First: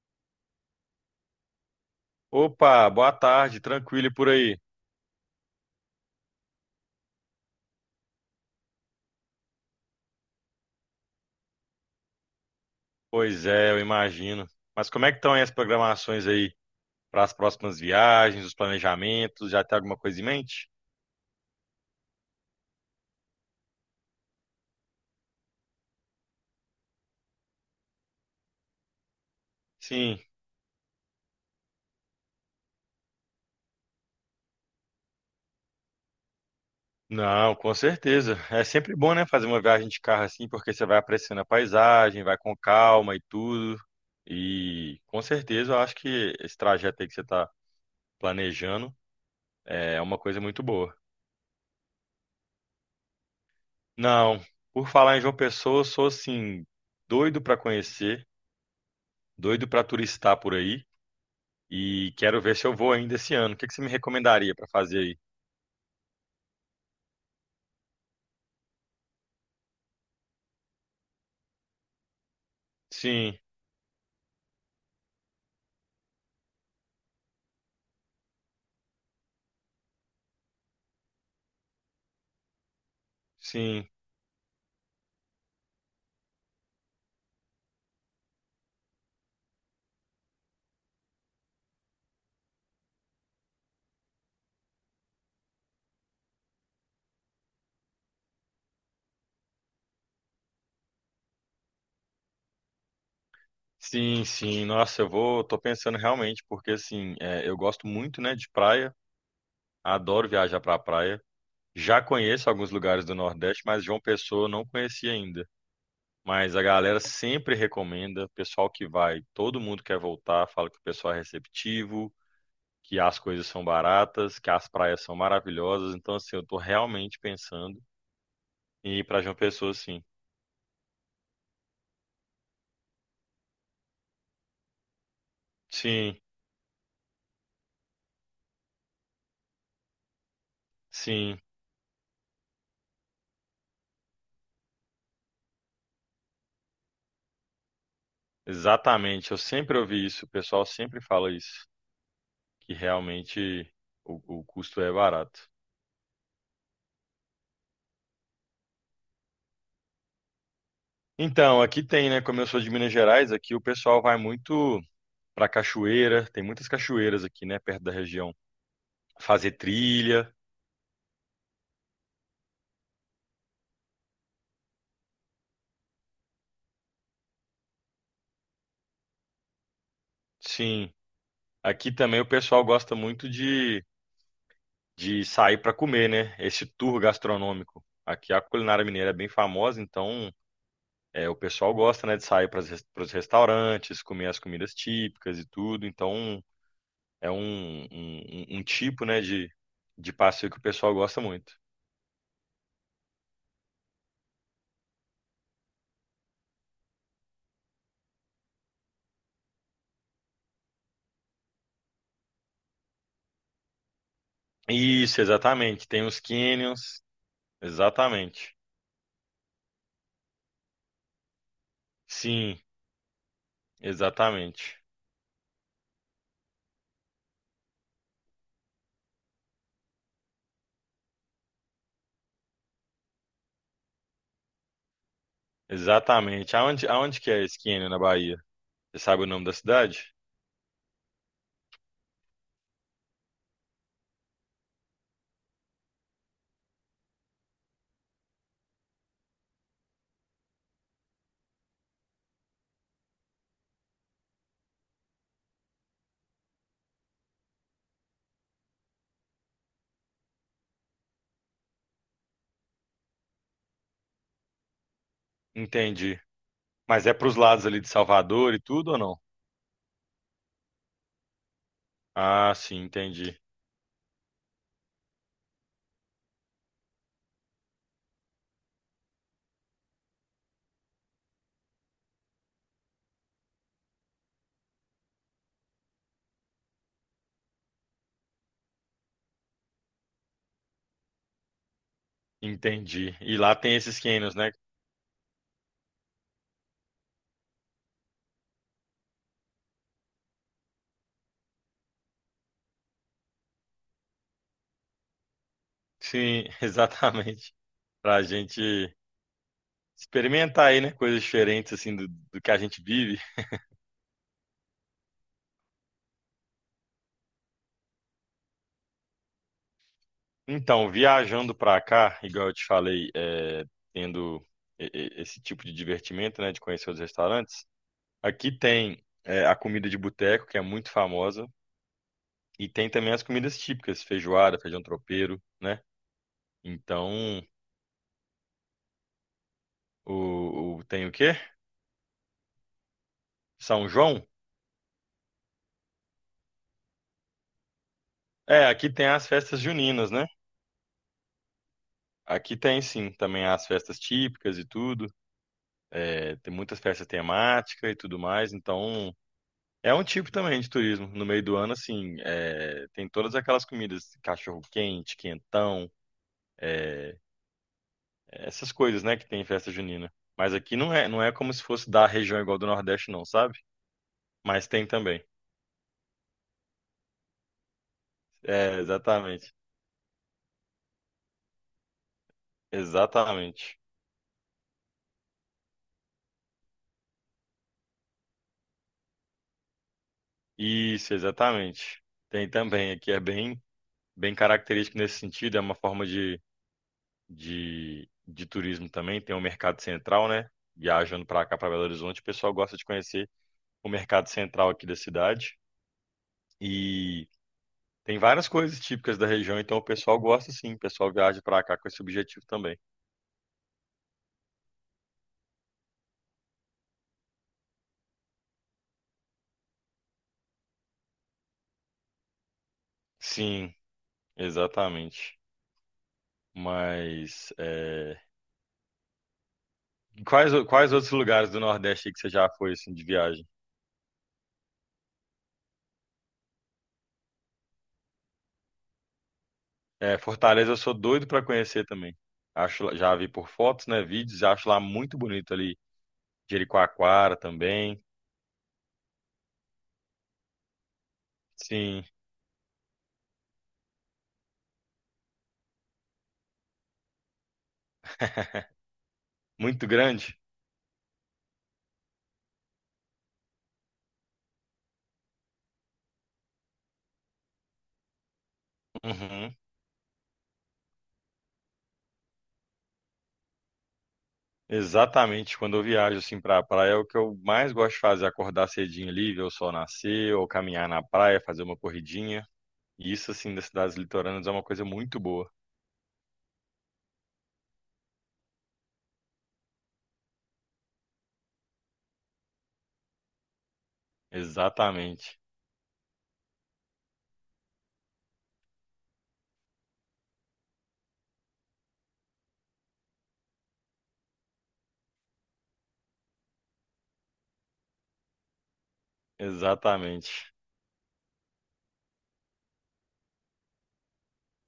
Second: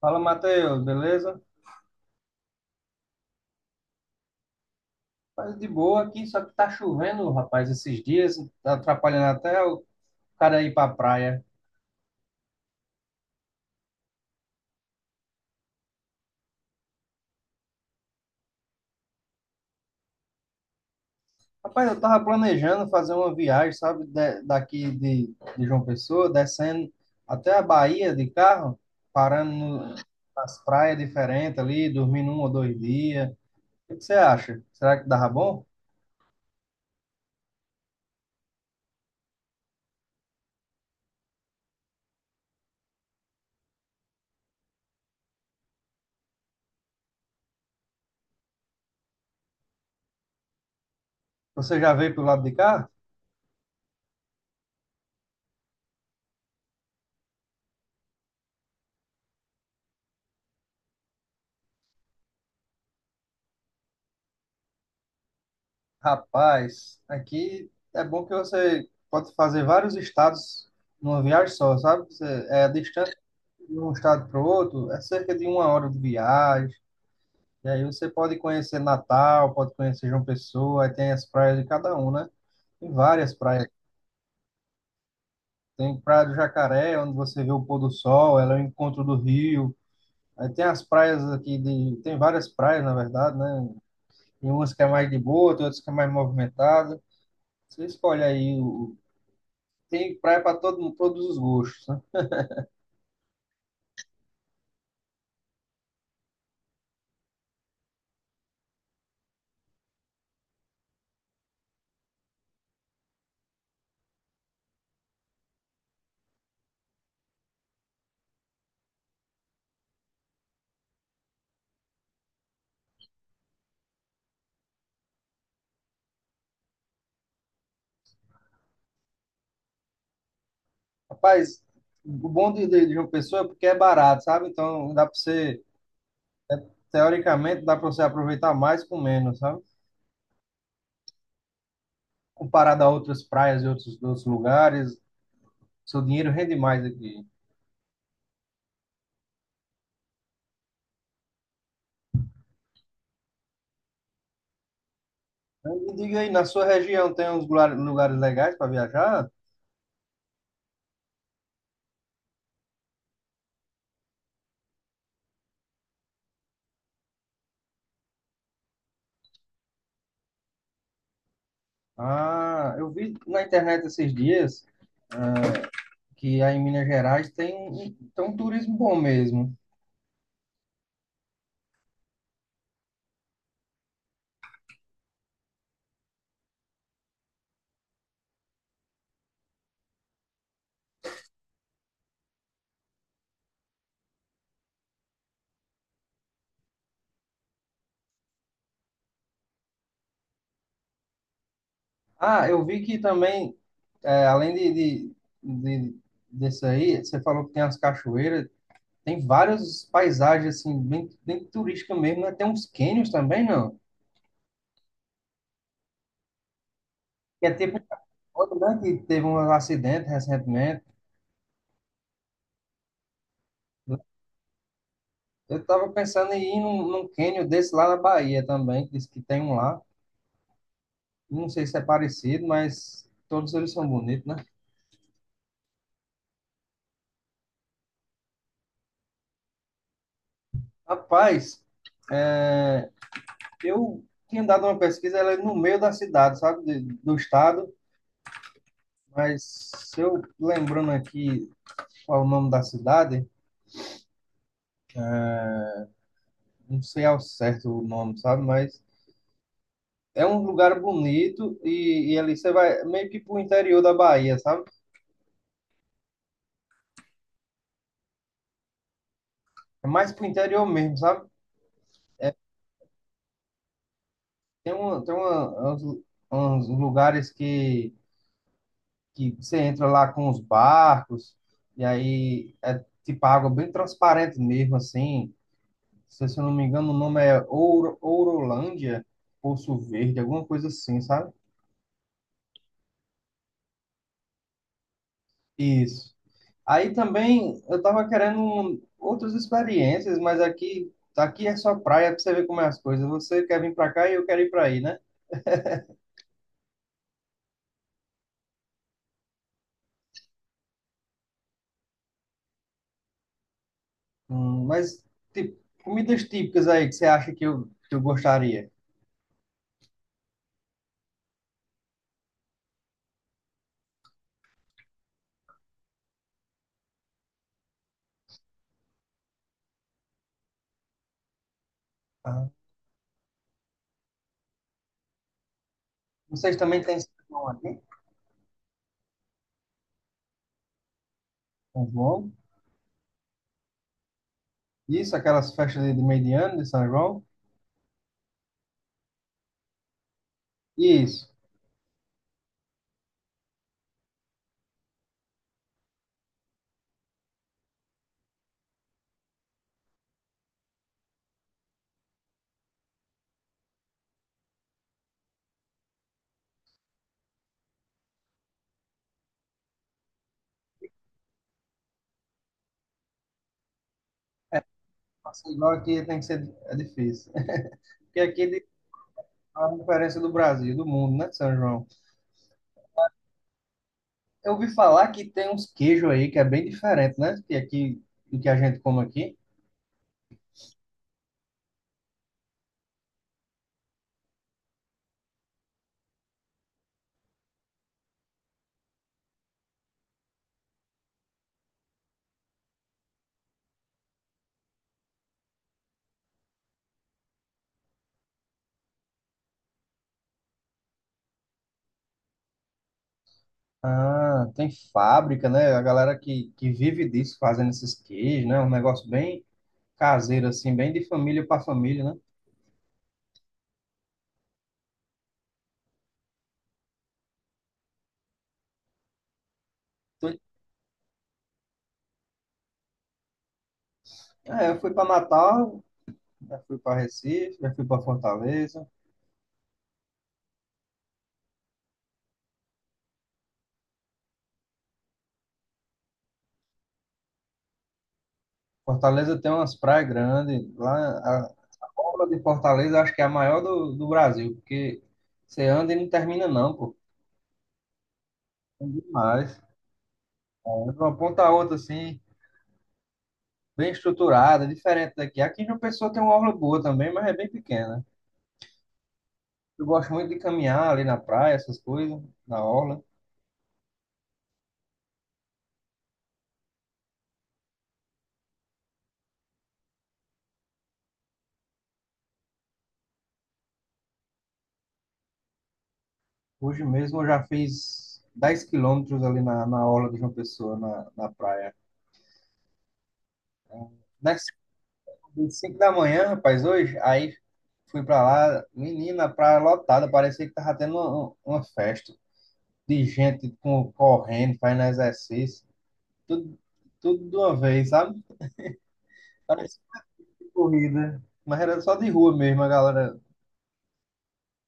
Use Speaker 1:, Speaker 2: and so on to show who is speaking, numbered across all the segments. Speaker 1: Fala, Matheus, beleza?
Speaker 2: Opa, boa tarde, tranquilo e por aí?
Speaker 1: Mas de boa aqui, só que tá chovendo, rapaz, esses dias, tá atrapalhando até o cara ir pra praia.
Speaker 2: Pois é, eu imagino. Mas como é que estão aí as programações aí para as próximas viagens, os planejamentos? Já tem alguma coisa em mente?
Speaker 1: Rapaz, eu tava planejando fazer uma viagem, sabe, de João Pessoa, descendo até a Bahia de carro, parando no-
Speaker 2: Sim,
Speaker 1: nas praias diferentes ali, dormindo um ou dois dias. O que que você acha? Será que dava bom?
Speaker 2: não, com certeza. É sempre bom, né, fazer uma viagem de carro assim, porque você vai apreciando a paisagem, vai com calma e tudo. E com certeza eu acho que esse trajeto aí que você está planejando é uma coisa muito boa.
Speaker 1: Você já veio pro lado de cá?
Speaker 2: Não, por falar em João Pessoa, eu sou assim, doido para conhecer, doido para turistar por aí. E quero ver se eu vou ainda esse ano. O que que você me recomendaria para fazer aí?
Speaker 1: Rapaz, aqui é bom que você pode fazer vários estados numa viagem só, sabe? Você, é a distância
Speaker 2: Sim,
Speaker 1: de um estado para o outro, é cerca de uma hora de viagem. E aí você pode conhecer Natal, pode conhecer João Pessoa, aí tem as praias de cada um, né? Tem várias praias.
Speaker 2: sim,
Speaker 1: Tem Praia do Jacaré, onde você vê o pôr do sol, ela é o encontro do rio. Aí tem as praias aqui de, tem várias praias, na verdade, né? Tem umas que é mais de boa, tem outras que é mais movimentada. Você escolhe aí, o tem praia para todo mundo, todos os gostos, né?
Speaker 2: sim, sim. Nossa, eu vou, tô pensando realmente, porque assim, é, eu gosto muito, né, de praia, adoro viajar pra praia. Já conheço alguns lugares do Nordeste, mas João Pessoa eu não conheci ainda. Mas a galera sempre recomenda, o pessoal que vai, todo mundo quer voltar, fala que o pessoal é receptivo, que as coisas são baratas, que as praias são maravilhosas. Então, assim, eu tô realmente pensando em ir pra João Pessoa, sim.
Speaker 1: Rapaz, o bom de, de João Pessoa é porque é barato, sabe? Então dá para você,
Speaker 2: Sim,
Speaker 1: teoricamente, dá para você aproveitar mais com menos, sabe?
Speaker 2: sim,
Speaker 1: Comparado a outras praias e outros, outros lugares, seu dinheiro rende mais aqui.
Speaker 2: exatamente. Eu sempre ouvi isso, o pessoal sempre fala isso, que realmente o custo é barato.
Speaker 1: Então, me diga aí, na sua região tem uns lugares legais para viajar?
Speaker 2: Então, aqui tem, né? Como eu sou de Minas Gerais, aqui o pessoal vai muito pra cachoeira, tem muitas cachoeiras aqui, né, perto da região. Fazer trilha,
Speaker 1: Ah, eu vi na internet esses dias, ah, que aí em Minas Gerais tem, tem um turismo bom mesmo.
Speaker 2: sim. Aqui também o pessoal gosta muito de sair pra comer, né? Esse tour gastronômico. Aqui a culinária mineira é bem famosa, então é, o pessoal gosta, né, de sair para os restaurantes, comer as comidas típicas e tudo. Então, é um, um tipo, né, de passeio que o pessoal gosta muito.
Speaker 1: Ah, eu vi que também, é, além de, de- desse aí, você falou que tem as cachoeiras, tem várias paisagens, assim, bem, bem turística mesmo, né? Tem uns cânions também, não?
Speaker 2: Isso, exatamente. Tem os canyons,
Speaker 1: Que é tipo,
Speaker 2: exatamente.
Speaker 1: outro, né, que teve um acidente recentemente.
Speaker 2: Sim, exatamente.
Speaker 1: Eu tava pensando em ir num, num cânion desse lá na Bahia também, que diz que tem um lá. Não sei se é parecido, mas todos eles são bonitos, né?
Speaker 2: Exatamente. Aonde, aonde que é esse canyon na Bahia? Você sabe o nome da cidade?
Speaker 1: Rapaz, é, eu tinha dado uma pesquisa, ela é no meio da cidade, sabe? Do estado. Mas se eu lembrando aqui qual o nome da cidade, não sei ao certo o nome, sabe? Mas é um lugar bonito e ali você vai meio que pro interior da Bahia, sabe?
Speaker 2: Entendi. Mas é pros lados ali de Salvador e tudo ou não?
Speaker 1: É mais pro interior mesmo, sabe?
Speaker 2: Ah, sim, entendi.
Speaker 1: Tem, uma, tem uma, uns, uns lugares que você entra lá com os barcos e aí é tipo água bem transparente mesmo, assim. Se, eu não me engano, o nome é Ouro, Ourolândia, Poço Verde, alguma coisa assim, sabe?
Speaker 2: Entendi. E lá tem esses canyons, né?
Speaker 1: Isso. Aí também eu tava querendo outras experiências, mas aqui, aqui é só praia pra você ver como é as coisas. Você quer vir pra cá e eu quero ir pra aí, né?
Speaker 2: Sim, exatamente. Pra gente experimentar aí, né? Coisas diferentes, assim, do que a gente vive.
Speaker 1: Mas tipo, comidas típicas aí que você acha que eu gostaria.
Speaker 2: Então, viajando para cá, igual eu te falei, é, tendo esse tipo de divertimento, né, de conhecer os restaurantes, aqui tem é, a comida de boteco, que é muito famosa,
Speaker 1: Ah,
Speaker 2: e tem também as comidas típicas, feijoada, feijão tropeiro, né?
Speaker 1: vocês também têm São
Speaker 2: Então,
Speaker 1: João aqui?
Speaker 2: tem o quê?
Speaker 1: São João?
Speaker 2: São João?
Speaker 1: Isso, aquelas festas de meio de ano de São João?
Speaker 2: É, aqui tem as festas juninas, né?
Speaker 1: Isso.
Speaker 2: Aqui tem sim, também as festas típicas e tudo, é, tem muitas festas temáticas e tudo mais, então é um tipo também de turismo. No meio do ano, assim, é, tem todas aquelas comidas, cachorro quente, quentão, essas coisas, né, que tem em festa junina. Mas aqui não é, não é como se fosse da região igual do Nordeste, não, sabe? Mas tem também.
Speaker 1: Assim, igual aqui tem que ser é difícil. Porque aqui é
Speaker 2: É, exatamente.
Speaker 1: a diferença do Brasil, do mundo, né, São João?
Speaker 2: Exatamente.
Speaker 1: Eu ouvi falar que tem uns queijos aí que é bem diferente, né? Que aqui, do que a gente come aqui.
Speaker 2: Isso, exatamente. Tem também. Aqui é bem, bem característico nesse sentido. É uma forma de turismo também. Tem o mercado central, né? Viajando para cá, para Belo Horizonte, o pessoal gosta de conhecer o mercado central aqui da cidade. E tem várias coisas típicas da região, então o pessoal gosta sim, o pessoal viaja pra cá com esse objetivo também.
Speaker 1: Ah, tem fábrica, né? A galera que vive disso, fazendo esses queijos, né? Um negócio bem caseiro, assim, bem de família para família, né?
Speaker 2: Sim, exatamente. Mas é,
Speaker 1: Tô-
Speaker 2: quais, quais outros lugares do Nordeste aí que você já foi assim de viagem?
Speaker 1: é, eu fui para Natal, já fui para Recife, já fui para Fortaleza.
Speaker 2: É, Fortaleza eu sou doido pra conhecer também. Acho, já vi por fotos, né, vídeos, acho lá muito bonito ali. Jericoacoara também.
Speaker 1: Fortaleza tem umas praias grandes. Lá, a
Speaker 2: Sim,
Speaker 1: orla de Fortaleza acho que é a maior do, do Brasil, porque você anda e não termina, não, pô. É demais.
Speaker 2: muito grande.
Speaker 1: É de uma ponta a outra, assim, bem estruturada, diferente daqui. Aqui em João Pessoa tem uma orla boa também, mas é bem pequena.
Speaker 2: Uhum.
Speaker 1: Eu gosto muito de caminhar ali na praia, essas coisas, na orla.
Speaker 2: Exatamente, quando eu viajo assim pra praia, é o que eu mais gosto de fazer, é acordar cedinho ali, ver o sol nascer, ou caminhar na praia, fazer uma corridinha. E isso assim das cidades litorâneas é uma coisa muito boa.
Speaker 1: Hoje mesmo eu já fiz 10 km ali na, na orla de João Pessoa, na, na praia. Das
Speaker 2: Exatamente,
Speaker 1: 5 da manhã, rapaz, hoje, aí fui pra lá, menina, a praia lotada, parecia que tava tendo uma festa de gente com, correndo, fazendo exercício, tudo, tudo de uma vez, sabe? Parecia
Speaker 2: exatamente.
Speaker 1: corrida, mas era só de rua mesmo, a galera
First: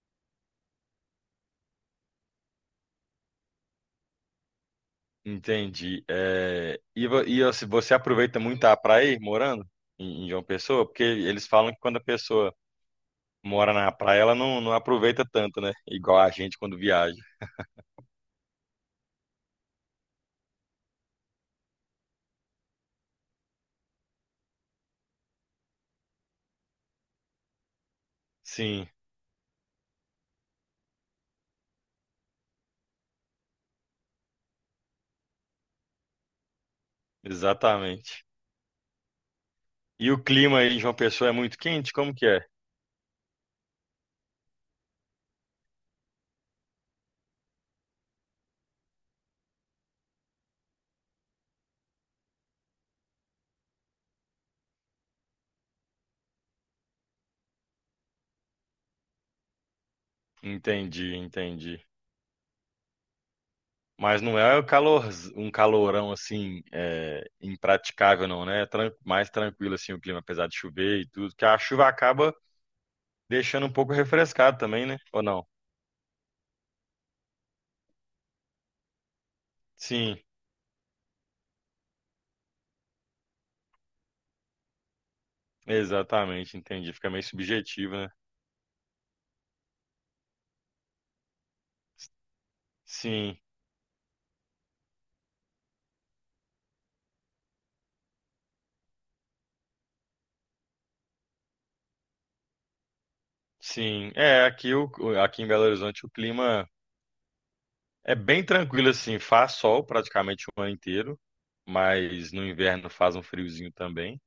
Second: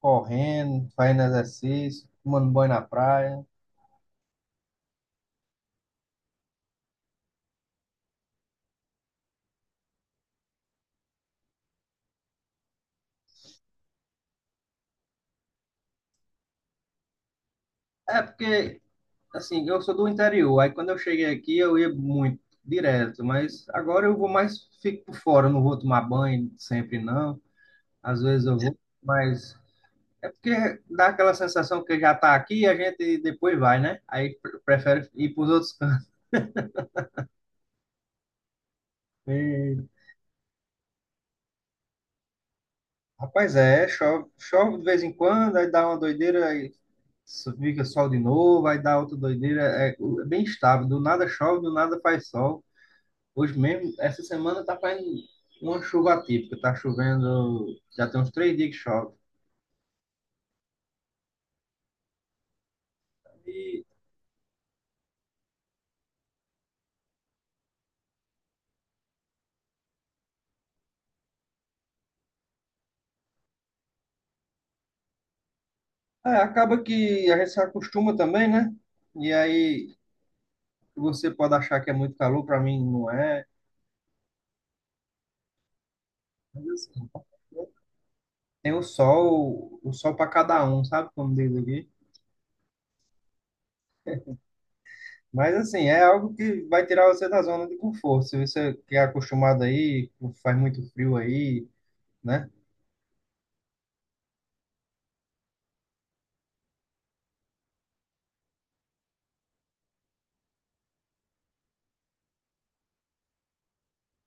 Speaker 1: correndo, fazendo exercício, tomando banho na praia.
Speaker 2: Entendi. É, e, e você aproveita muito a praia aí, morando em, em João Pessoa? Porque eles falam que quando a pessoa mora na praia, ela não, não aproveita tanto, né? Igual a gente quando viaja.
Speaker 1: É porque, assim, eu sou do interior, aí quando eu cheguei aqui eu ia muito, direto, mas agora eu vou mais, fico por fora, eu não vou tomar banho sempre não, às vezes eu vou,
Speaker 2: Sim,
Speaker 1: mas é porque dá aquela sensação que já tá aqui e a gente depois vai, né? Aí prefere ir para os outros cantos.
Speaker 2: exatamente. E o clima aí em João Pessoa é muito quente? Como que é?
Speaker 1: Rapaz, é, chove, chove de vez em quando, aí dá uma doideira, aí fica sol de novo, aí dá outra doideira, é, é bem estável, do nada chove, do nada faz sol. Hoje mesmo, essa semana tá fazendo uma chuva atípica, tá chovendo, já tem uns 3 dias que chove.
Speaker 2: Entendi, entendi.
Speaker 1: E
Speaker 2: Mas não é o calor, um calorão assim, é, impraticável, não, né? É mais tranquilo assim o clima, apesar de chover e tudo, que a chuva acaba deixando um pouco refrescado também, né? Ou não?
Speaker 1: é, acaba que a gente se acostuma também, né? E aí
Speaker 2: Sim,
Speaker 1: você pode achar que é muito calor, para mim não é.
Speaker 2: exatamente,
Speaker 1: Mas
Speaker 2: entendi.
Speaker 1: assim,
Speaker 2: Fica meio subjetivo, né?
Speaker 1: tem o sol para cada um, sabe como diz aqui?
Speaker 2: Sim,
Speaker 1: Mas assim, é algo que vai tirar você da zona de conforto. Se você que é acostumado aí, faz muito frio aí, né?
Speaker 2: sim. É, aqui, o, aqui em Belo Horizonte o clima é bem tranquilo assim, faz sol praticamente o ano inteiro, mas no inverno faz um friozinho também.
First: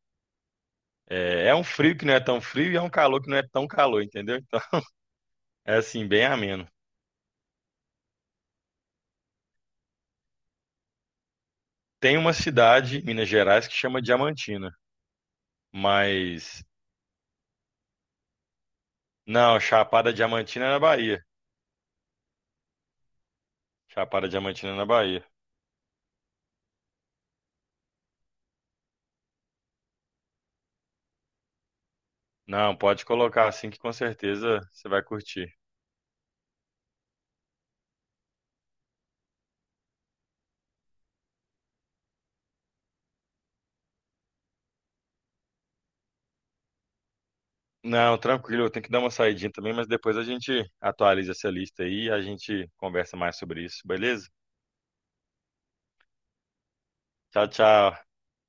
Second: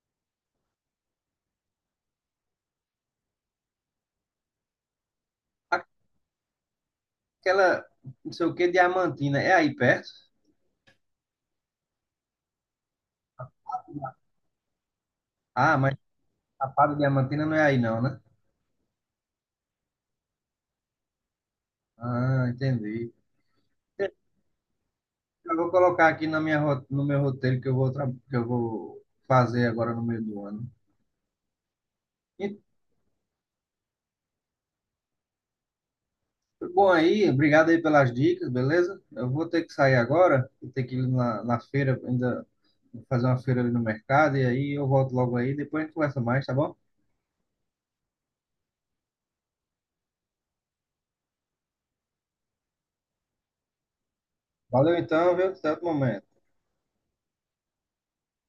Speaker 2: É, é um frio que não é tão frio e é um calor que não é tão calor, entendeu? Então, é assim, bem ameno.
Speaker 1: Aquela, não sei o que, Diamantina, é aí perto?
Speaker 2: Tem uma cidade em Minas Gerais que chama Diamantina,
Speaker 1: Ah, mas
Speaker 2: mas
Speaker 1: a Chapada Diamantina não é aí não, né?
Speaker 2: não, Chapada Diamantina é na Bahia.
Speaker 1: Ah, entendi.
Speaker 2: Chapada Diamantina é na Bahia.
Speaker 1: Eu vou colocar aqui na minha, no meu roteiro que eu vou, que eu vou fazer agora no meio do ano. E,
Speaker 2: Não, pode colocar assim que com certeza você vai curtir.
Speaker 1: bom aí, obrigado aí pelas dicas, beleza? Eu vou ter que sair agora, vou ter que ir na, na feira ainda. Vou fazer uma feira ali no mercado e aí eu volto logo aí. Depois a gente conversa mais, tá bom?
Speaker 2: Não, tranquilo, eu tenho que dar uma saidinha também, mas depois a gente atualiza essa lista aí e a gente conversa mais sobre isso, beleza?
Speaker 1: Valeu então, viu? Até outro momento.
Speaker 2: Tchau, tchau.